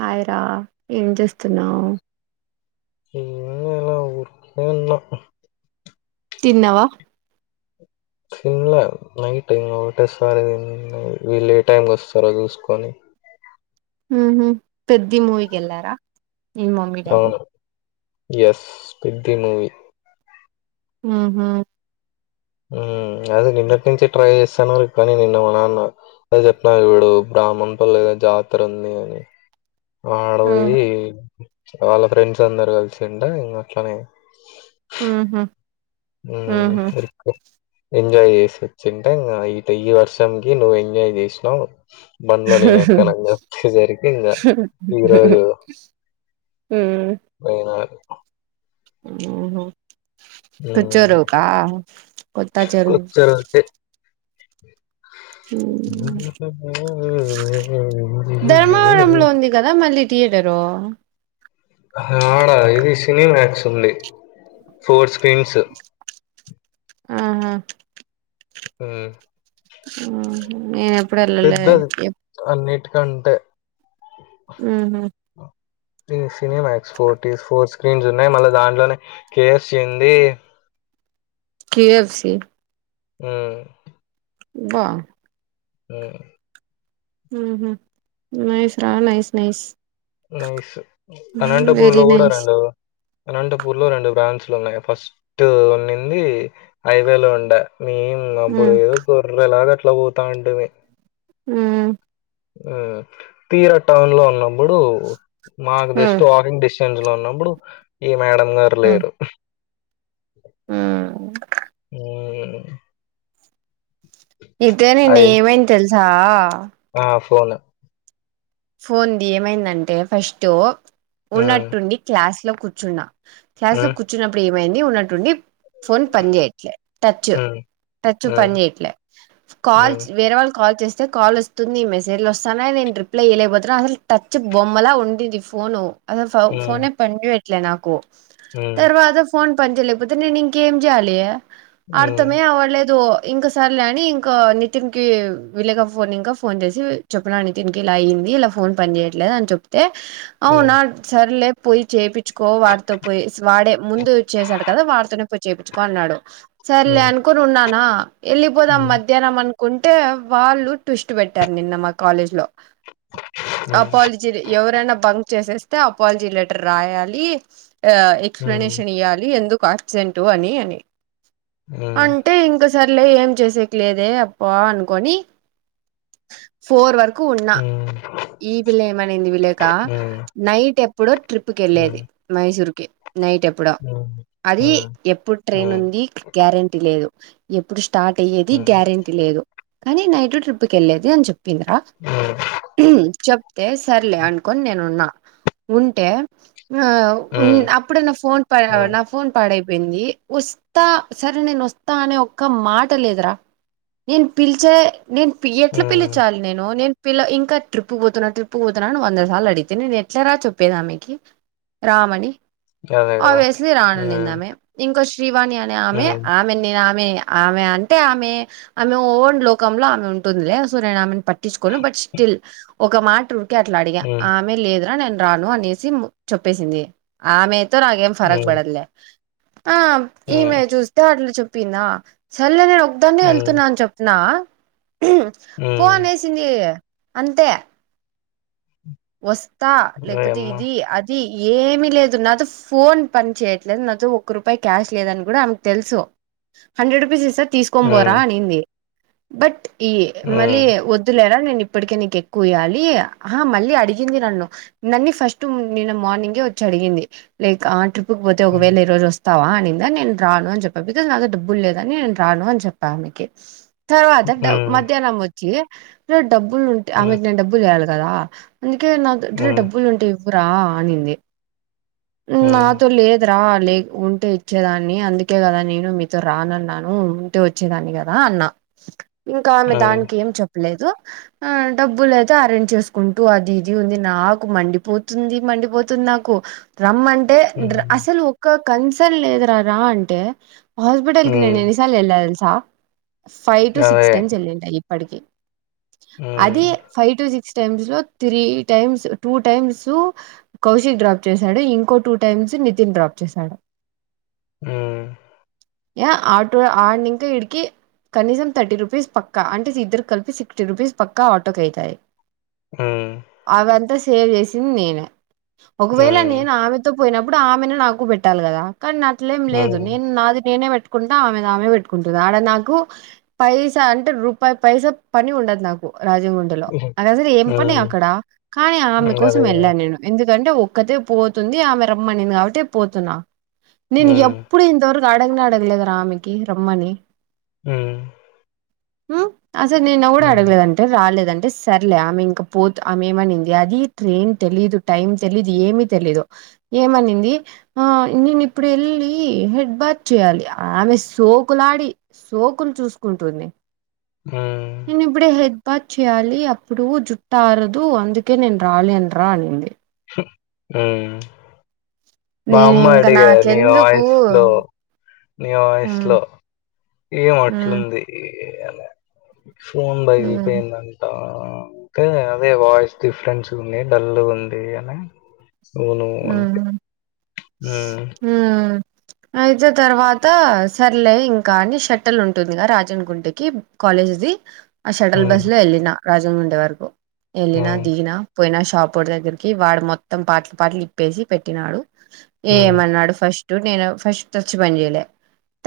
Hi రా ఏం చేస్తున్నావ్ ఇలా ఊరుకె ఉన్న తిన్న వా తిన్న నైట్ ఒకటేసారి వీళ్ళు ఏ టైంకి వస్తారో చూసుకొని ఊహు పెద్ది మూవీకి వెల్లార అవును ఎస్ పెద్ది మూవీ ఊహు హు అదె నిన్నటి నుంచి ట్రై చేస్తాన కానీ నిన్న మాన్నాన్న అది చెప్పారు చూడు బ్రాహ్మణ పల్లీ జాతర ఉంది అని ఆడ పోయి వాళ్ళ ఫ్రెండ్స్ అందరూ కలిసుంటే అట్లనే ఊహు మ్ చెప్పు ఎంజాయ్ చేసి వచ్చింటే ఇంకా ఇ ఈ వర్షానికి నువ్వు ఎంజాయ్ చేసినావు బండ్లో నేను ఎక్కనని చెప్పేసరికి ఇంగ ఈరోజు మ్ పోయినాడు మ్ కొత్ హ్మ్. చెరువు కా కొత్త చెరువు ఓకె ధర్మవరంలో ఉంది కదా మల్లి థియేటరు ఆడ ఇది సినీ మాక్స్ ఉంది ఫోర్ స్క్రీన్స్ ఆహా మ్ మ్హు నేను ఎప్పుడు ఎల్లలేదే పెద్దది ఎప్ అన్నిటికంటే మ్ హు ఈ సినిమాక్స్ ఫోర్ టీ ఫోర్ స్క్రీన్స్ ఉన్నాయి మళ్ళ దాంట్లోనే కే ఎఫ్ సి ఉంది. కే ఎఫ్ సి మ్మ్ అబ్బా మ్ మ్ హు నైస్ రా nice nice nice Anantapur very లో కూడా నైస్ రెండు అనంతపూర్ లో రెండు బ్రాంచ్లు ఉన్నాయి ఫస్ టు ఉన్నింది హైవేలో ఉండ మేం ఇంగ ఉ అబ్బుడు గొర్రె లాగ అట్ల పోతాంటిమి. మ్ మ్ తీర టౌన్ లో ఉన్నబ్బుడు మాకు ఉ జెస్ట్ వాకింగ్ డిస్ టెన్స్ లో ఉన్నబ్బుడు ఇగ మేడం గారు హ్మ్ లేరు. హ్మ్ మ్ అయితె నిన్న అయి ఏమైంది తెలుసా ఆ ఫోన్ ఫోన్ ది ఏమైందంటే ఫస్ట్ హ్మ్. ఉన్నట్టుండి క్లాస్ లో కూర్చున్న. క్లాస్ లో హ్మ్. కూర్చున్నప్పుడు ఏమైంది ఉన్నట్టుండి ఫోన్ పని చేయ ట్లే టచ్ హ్మ్. టచ్ పని చేయట్లే కాల్స్ హ్మ్. వేరే వాళ్ళు కాల్ చేస్తే కాలోస్ వస్తుంది, మెసేజ్ లు వస్తానాయి, నేను రిప్లై ఇయ్యలేకపోతున్నా. అసలు టచ్ బొమ్మలా ఉండింది ఫోను అసలు ఫ హ్మ్. ఫోనే పని చేయట్ల నాకు హ్మ్. తర్వాత ఫోన్ పని చేయలేకపోతే నేను ఇంకేం చెయాలి హ్మ్. అర్థమే అవ్వలేదు ఇంక సర్లే అని ఇంక నితిన్ కి విలేఖ ఫోన్ నింకా ఫోన్ చేసి చెప్పన నితిన్ ఇలా అయింది ఇల ఫోన్ పని చేయట్లేదు అని చెప్తే హ్మ్. అవునా సరేలే పోయి చేపి చ్చుకో వాడితో పోయెస్ వాడే ముందు చేసాడు కదా వాడితోనే పోయి చేపిచ్చుకో అన్నాడు. సరలే హ్మ్. అను కొనున్నాన ఎళ్లిపోదాం హ్మ్. మధ్ ధ్యానం అనుకుంటే వాళ్ళు ట్విస్ట్ పెట్టారు నిన్న మా కాలేజ్ లో హ్మ్. అపాలి జిది ఎవరైనా బంక్ చేసేస్తే అపాలజీ లెటర్ రాయాలి ఆ ఎక్ హ్మ్. ఎక్స్ప్లనేషన్ ఇయ్యాలి ఎందుకు ఆబ్సెంటు అని అని హ్మ్. అంటే ఇంక సర్లే ఏం చేసేకి లేదే అబ్బా అనుకోని ఫోర్ వర్ కు వున్నా. హ్మ్. హ్మ్. ఈ పిల్ల ఏమనింది విలేఖ హ్మ్. నైట్ ఎప్ ఎప్పుడో హ్మ్. ట్రిప్కెల్లేది మైసూర్కి నైట్ ఎప్ ఇప్పుడు హ్మ్. హ్మ్. అది హ్మ్. ఎప్పుడు ట్రైన్ హ్మ్. ఉంది గ్యారెంటీ లేదు ఎప్పుడు స్టార్ట్ అయ్యేది హ్మ్. గ్యారెంటీ లేదు కానీ నైట్ ట్రిప్కి వెళ్ళేది అని చెప్పిందిరా అ చెప్తే సర్లే అనుకొని నేనున్న ఉంటే ఆ హ్మ్. అప్పుడు నా ఫోన్ ప హ్మ్. ఫోన్ పాడైపోయింది వస్తా సరే నేను వస్తా అనే ఒక్క మాట లేదుర నేను పిలిచే నేను ఎట్ల హ్మ్. పిలిచాలి నేను నేన్ పిల్ల ఇంకా ట్రిప్ పోతున్నా ట్రిప్పు పోతున్నాని వంద సార్లు అడిగితే నేను ఎట్లా రా చెప్పేదామెకి రామని అదే గదా! [unintelligible] రాను అనింది హ్మ్. ఆమె ఇంకో శ్రీవాణి అనే ఆమె హ్మ్. ఆమె నేను ఆమె ఆమె అంటే ఆమె ఆమె ఓన్ లోకంలో ఆమె ఉంటుందిలే సూర్యని ఆమె పట్ బట్ స్టిల్ ఒక మాట ఉరికే అట్లా అడిగా హ్మ్. ఆమె లేదురా నే రాను అనేసి చెప్పేసింది ఆమెతో నాకేం ఫరక్ హ్మ్. పడదులే ఆ ఈమె హ్మ్. చూస్తే వాటిలు చెప్పిందా సరలే నేను ఒకదాన్న హ్మ్. వెళ్తున్నాను చాప్ పో హ్మ్. అనేసింది అంతే వస్తా లేకపోతే ఓయమ్మ! ఇది ఏమి లేదు నాతో ఫోన్ పని చేయట్లేదు నాతో ఒక్క రూపాయి క్యాష్ లేదని కూడ ఆమెకు తెలుసు హండ్రె రూపీస్స్ ఇస్తా తీస్ హ్మ్. [unintelligible] అనింది బట్ ఈ మళ్ళీ హ్మ్. వద్దులేరా నేను ఇప్పటికే నీకు ఎక్కువ ఇయ్యాలి మళ్ళీ అ అడిగింది నన్ను నన్ని ఫస్ట్ నిన్న మార్నింగే వచ్చి అడిగింది [unintelligible] [unintelligible] పోతే హ్మ్. ఒకవేళ ఈరోజు వస్ తవా అనిందని నేను రాను అని చెప్పను బికజ్ నాతో డబ్బులు లేదని నేను రాను అని చెప్పా ఆమెకి తర్వాత హ్మ్. మధ్యానం వచ్చి డబ్బులు [unintelligible] హ్మ్. ఆమెకి నేను డబ్బులు వేయాలి కదా అందుకే న హ్మ్. డబ్బులు ఉంటే ఇవరా అనింది హ్మ్. నాతో లే రా లే ఉంటే ఇచ్చేదాన్ని అందుకే కదా నేను మీతో రానన్నాను ఉంటే వచ్చేదాన్ని కదా అన్న ఇంకా ఆమె హ్మ్. దానికి ఏం చెప్పలేదు ఆ డబ్బులుయితే అరేంజ్ చేసుకుం అది ఇది ఉంది నాకు మండిపోతుంది మండిపోతుంది నాకు రమ్మంట అంటే హ్మ్. అసలు ఒక కన్సన్ లేదు రా ర అంటే హాస్పిటల్ కి నేను హ్మ్. ఎన్ని [unintelligible] ఫైవ్ టు సిక్స్ అదే. టైన్స్ వెళ్ళింట ఇప్పటికి హ్మ్. అది ఫైవ్ టు సిక్స్ టైమ్స్ లో three times two times Kaushik drop చేశాడు ఇంకో టూ టైమ్స్ నితిన్ డ్రాప్ చేశాడు హు [unintelligible] కనీసం థర్టీ రూపీస్ పక్క అంటే ఇద్దరు కలిపి సిక్స్టీ రూపీస్ పక్క ఆటోకి అవుతాయి ఉ అవంతా సేవ్ చేసింది నేనే ఒకవేల హ్మ్. నేను ఆమె పోయినప్పుడు ఆమెనే నాకు పెట్టాలి కదా కానీ అట్లేం లేదు హ్మ్. నేను నాది నేనే పె పెట్కుంట ఆమెది ఆమె పెట్టుకుంటుంది ఆడ నాకు పైసా అంటే రూపాయి పైస పని ఉండదు నాకు రాజే హ్మ్. [unintelligible] అసలు ఏం పనే హ్మ్. అక్కడ కానీ ఆమె కోసం అదే గదా! వెళ్ళా నేను ఎందుకంటే ఒక్కతే పోతుంది ఆమె రమ్మనింది కాబట్టి పోతున్న నేను హ్మ్. ఎప్పుడు ఇంతవరకు అడగనే అడగలేదరా ఆమికి రమ్మణి హు ఉ అసలు నిన్న కూడ హ్మ్. అడగలేదంట రాలేదంటే సర్లే ఆమె ఇంక పోత్ ఆమేమనింది అదీ ట్రేన్ తెలీదు టైం తెలీదు ఏమీ తెలీదు ఏమనిందీ ఆ నీన్ ఇప్పుడెళ్ళీ హెడ్ బాత్ చేయాలి ఆమె సోకులాడి సోకుల్ చూస్కుంటుంది ఉమ్ ఇప్పుడే హెడ్ బాత్ చేయాలి అప్పుడూ జుట్టారదూ అందుకే నేన్ రాలేన్రా అనింది హుమ్ నేను బామ్మ ఇంక అడిగా నీ నాకెందుకు వాయిస్లో నీ హ్మ్ వాయిస్లో ఏం హ్మ్ అట్లుందీ ఫోన్ హ్మ్ బగిలిపోయిందన్న దా అంటే అదే వాయిస్ డిఫరెన్స్ ఉంది డల్లు గుందీ అన్యా ఔనూ అంటి ఉమ్ ఉమ్ అయితే తర్వాతా సర్లే ఇంకా అని షట్టల్ ఉంటుందిగా రాజన్ గుంటెకిబ్ కాలేజ్ది ఆ షటల్ బస్ హ్మ్. లో ఎళ్ళినా రాజన్ గుంట వరకు ఎళ్ళినా హ్మ్. దిగినా పోయిన షాప్ వోడి దగ్గర్కీ వాడు మొత్తం పాట్లు పాట్లు ఇప్పేసీ పెట్టినాడు హ్మ్. ఏమన్నాడు ఫస్టు నేను ఫస్ట్ టచ్చు పన్ జేయల్యా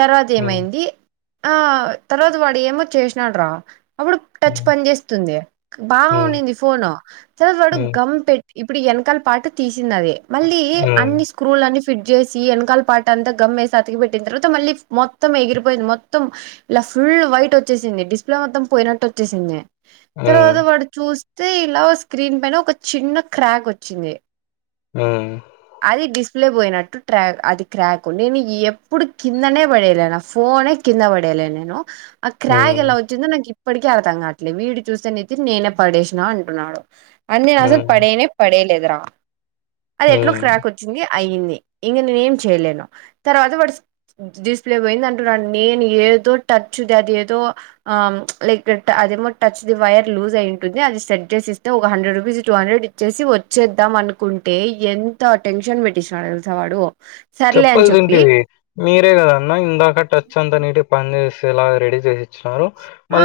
తర్వాత హ్మ్. ఏమైంది ఆ తర్వాత వాడు ఏమో చేసినాడ్రా అప్పుడు టచ్ హ్మ్. పని జేస్తుంది బా హ్మ్. ఉన్నింది ఫోను తర్వాత హ్మ్. వాడు హ్మ్. గమ్ పెట్ ఇప్పుడీ ఎనకాల పాటు తీసిన్నాది మళ్ళీ హ్మ్. అన్ని క్రూలన్నీ ఫిట్ జేసీ ఎన్కాల్ పాటంత గమ్మేసి అతికి పెట్టిన్ తర్వాత మళ్ళీ మొత్తం ఎగిరిపోయింది మొత్తం ఇలా ఫుల్ వైట్ వచ్చేసింది డిస్ప్లే మొత్తం పోయినట్టొచ్చేసింది హ్మ్. తర్వాత వాడు చూస్తే ఇలా స్క్రీన్ పైన ఒక చిన్న క్రాక్ వచ్చింది ఉమ్ అదీ డిస్ప్లే బోయినట్టు ట్రాక్ అది క్రాకు నేను ఎప్పుడు కిందనే పడేల్యా న ఫోనే కింద పడయలే నేను ఆ క్రాగ్ హ్మ్. ఎలా చ్చిందో నాక్ ఇప్పటికీ అర్తం కాట్లేదు వీడు చూస్తే నీతి నేనే పడేసినా అంటున్నాడు అన్నీ అసద్ హ్మ్. పడేనే పడేలేదు రా అదెట్లో హ్మ్. క్రాక్ వచ్చింది అయ్యింది ఇంగ నువ్ ఏం చేయలేను తర్వాత వాడు డిస్ప్లే పోయింది అంటున్నాడ్ నేన్ ఏదో టచ్చుదదేదో ఆమ్ ప్చ్ లైక్దట్ అదేమో టచ్ది వయర్ లూజ్ అయి ఉంటుంది అది సెట్ జేసిస్తే ఒక హండ్రెడ్ రుపీస్ టూ హండ్రెడ్ ఇచ్చేసి వచ్చేద్దాం అనుకుంటే ఎంత టెన్షన్ పెట్టిచ్చినాడు తెలుసా వాడు సర్లే అని చెప్పి చెప్పాల్సింటివీ మీరే గదన్న ఇందాక టచ్ అంతా నీటిగా పన్ జేసేలా రెడీ చేసి నారు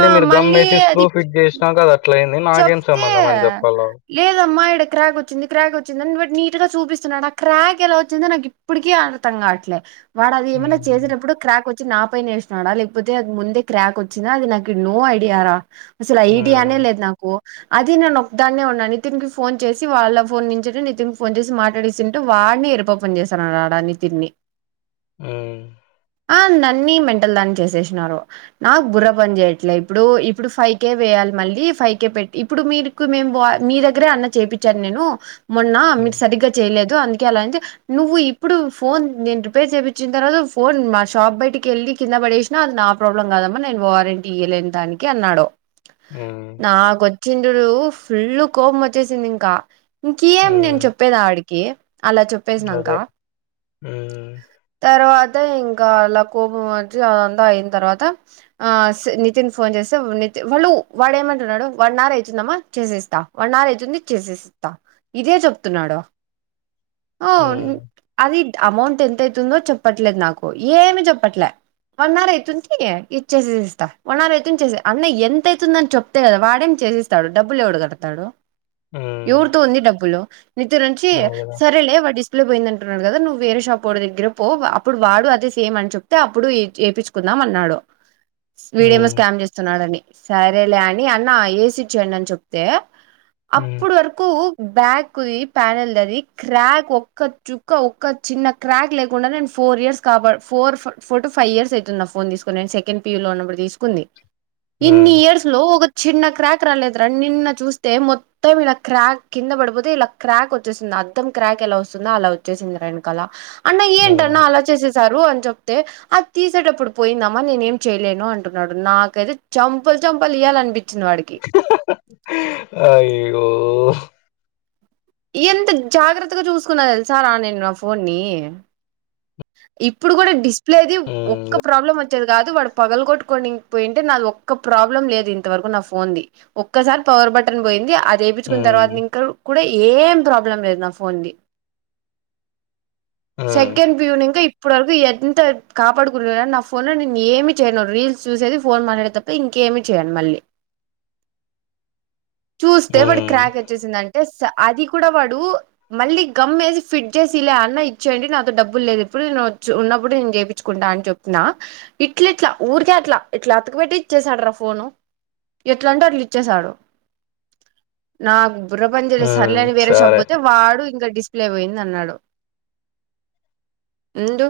ఆ మీరు గమ్ మళ్ళీ వేసి స్క్రూ అది ఫిట్ జేసినాక అది అట్ల అయింది నాకేం చెప్తే సంబంధం అని జె ప్లో లేదమ్మా ఈడ క్రాక్ వచ్చింది క్రాక్ వచ్చిందన్ బట్ నీటుగ చూపిస్తున్నాడ్ అ క్రాక్ ఎలా వచ్చిందో నాక్ ఇప్పుడికీ అర్థం కావట్లే వాడదీ ఏమన్న హ్మ్. చేసేటప్పుడు క్రాక్ వచ్ నా పైనేసినాడా లేక్పోతే అది ముందే క్రాక్ వచ్చిందా అది నాకు నో ఐడియా రా అసల్ హ్మ్. ఐడియానే లేదు నాకూ అదీ నేన్ ఒక్దాన్నే ఉన్నా నితిన్కి ఫోన్ చేసి వాళ్ళ ఫోన్ నుంచి నితిన్ ఫోన్ చేసి మాట్డేసింటే వాడ్ని ఎర్రి పప్పన్ జేసాన్ రాడా నితిన్నీ ఉమ్ ఆ నన్నీ మెంటల్ దాన్ని చేసేషినారు నాక్ బుర్ర పన్ జేయట్లే ఇప్పుడూ ఇప్పుడు ఫైవ్ కే వేయాలి మళ్ళీ ఫైవ్ కే పెట్ ఇప్పుడు మీరుకు మేం బా మీ దగ్గరే అన్న చేపిచ్చాన్ నేనూ మొన్నా మీర్ హ్మ్. సరిగ్గా చేయలేదు అందుకే అలా అయింద్ జెప్ నువ్వు ఇప్పుడు ఫోన్ నేన్ రిపేర్ చేచిన తర్వాత ఫోన్ మా షాప్ బయటికి వెళ్ళి కింద పడేసి నాది నా ప్రాబ్లం కాదమ్మా నేను వారెంటీ ఇయ్యలేను దానికి అన్నాడు ఊ నాకొచ్చిందిడు ఫుల్లు కోపమొచ్చేసిందికా ఇంకేం నేను హ్మ్. చెప్ ప్పేది ఆడికి అలా చెప్పేసినంక అదే. హ్మ్. తర్వాత ఇంకా అలా కోపమొచ్చి అదంతా అయ్యిన తర్వాత ఆ స్ నితిన్ ఫోన్ చేస్తే వ్ నితి వోళ్ళు వాడేమన్ తున్నాడు వన్ అవర్ అయితుందమ్మా చేసేస్తా వన్ అవర్ అయితుంది చేసేసితా ఇదే చెప్తున్నాడు అవున్ హ్మ్. అది అమౌంట్ ఎంత అయితుందో చెప్పట్లేదు నాకు ఏమీ చెప్పట్లే వన్ అవర్ అయితుంది ఇచ్చేసేస్తా వన్ అవర్ అయితుంది చేసే అన్న ఎంత అయితుందని చెప్ తే కదా వాడేం చేసిస్తాడు డబ్బులు ఎవడు కడతాడు హ్మ్. ఎవరితో ఉంది డబ్బులు నితరుంచి అవును గదా! సరేలే వాడిస్ ప్లే పొయ్యిందంటున్నాడు కదా నువ్వు వేరేషాప్పోడి దగ్గిర పో అప్పుడు వాడూ అదే సేమ్ అని చెప్తే అప్పుడు ఈ ఏపిచ్చు కుందాం అన్నాడు వీడేమో హ్మ్. స్కామ్ చేస్తున్నాడని సరేలే అని అన్న ఏసిచ్చేయండి అని చెప్ తే హ్మ్. అప్పుడు వరకూ బ్యాకుది ప్యానెల్ దది క్రాక్ ఒక్క చుక్క ఒక్క చిన్న క్రాక్ లేకుడా నేను ఫోర్ ఇయర్స్ కాపాడు four four to five years ఐతుంది నా ఫోన్ తీసుకొని నేను సెకండ్ పి యూ లో ఉన్నప్పుడు తీసుకుంది ఇన్ని హ్మ్. ఇయర్స్ లో ఒక చిన్న క్రాక్ రాలేదురా నిన్న చూస్తే మొ త్తం ఇలా క్రాక్ కింద పడిపోతే ఇలా క్రాక్ వచ్చేసింది అద్దం క్రాక్ ఎలా వస్తుందో అలా వచ్చేసింది రా ఎనకాల అన్న హ్మ్. ఏంటన్నా అలా చేసేసారు అని చెప్తే అది తీసేటప్పుడు పోయిందమ్మ నేనేం చెయ్యలేను అంటున్నాడు నాకైతే చంపలు చంపలు ఇయ్యాలన్పి చ్చింది వాడికి అయ్యో ఎంత జాగ్రత్తగా చూసుకున్నా తెలుసా రా నేను నా ఫోన్ ని ఇప్పుడు కూడా డిస్ప్లేది ఒక్క హ్మ్. ప్రాబ్లమొ త్తేది కాదు వాడు పగలకొట్కోనింగ్ పోయ్యింటే నాది ఒక్క ప్రాబ్లం లేదు ఇంతవరకూ నా ఫోన్ ది ఒక్కసారి పవర్ బటన్ పోయింది అ జేపిచ్చున్న తర్వాత హ్మ్. నింకా కూడా ఏం ప్రాబ్లం లేదు నా ఫోన్ ది హ్మ్. సెకెన్ ఇక్ చూడనింకా ఇప్పటి వరకూ ఎంత కాపాడుకు [unintelligible] నా ఫోన్ లో నేను ఏమీ చేయను రీల్స్ చూసేది ఫోన్ మాట్లాడేది త పింకేమీ చేయను మళ్ళీ చూస్తే వాడు హ్మ్. క్రాకె చ్చేసిందంటే సా అది కూడా వాడు మళ్ళీ గమ్ ఏసి ఫిట్ చేసి ఈలా అన్న ఇచ్చేయండి నాతో డబ్ బ్బులేదు ఇప్పుడు నేను వచ్చు ఉన్నప్పుడు నేను చేపిచ్చుకుంటా అని చొప్పినా ఇట్లిట్లా ఊరికే అట్లా ఇట్లా అతకు పెట్టి ఇచ్చేసాడు రా ఫోను ఎట్లంటే అట్లు ఇచ్చేసాడు నాకు బుర్ర పని చేయలే సరెలే హ్మ్. అని వేరే షాప్ సరే. పోతే వాడు ఇంకా డిస్ప్లే పోయింది అన్నాడు ఉండు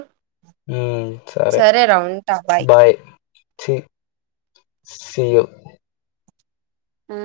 ఊ సరే బాయ్ ఛీ సీయూ ఊ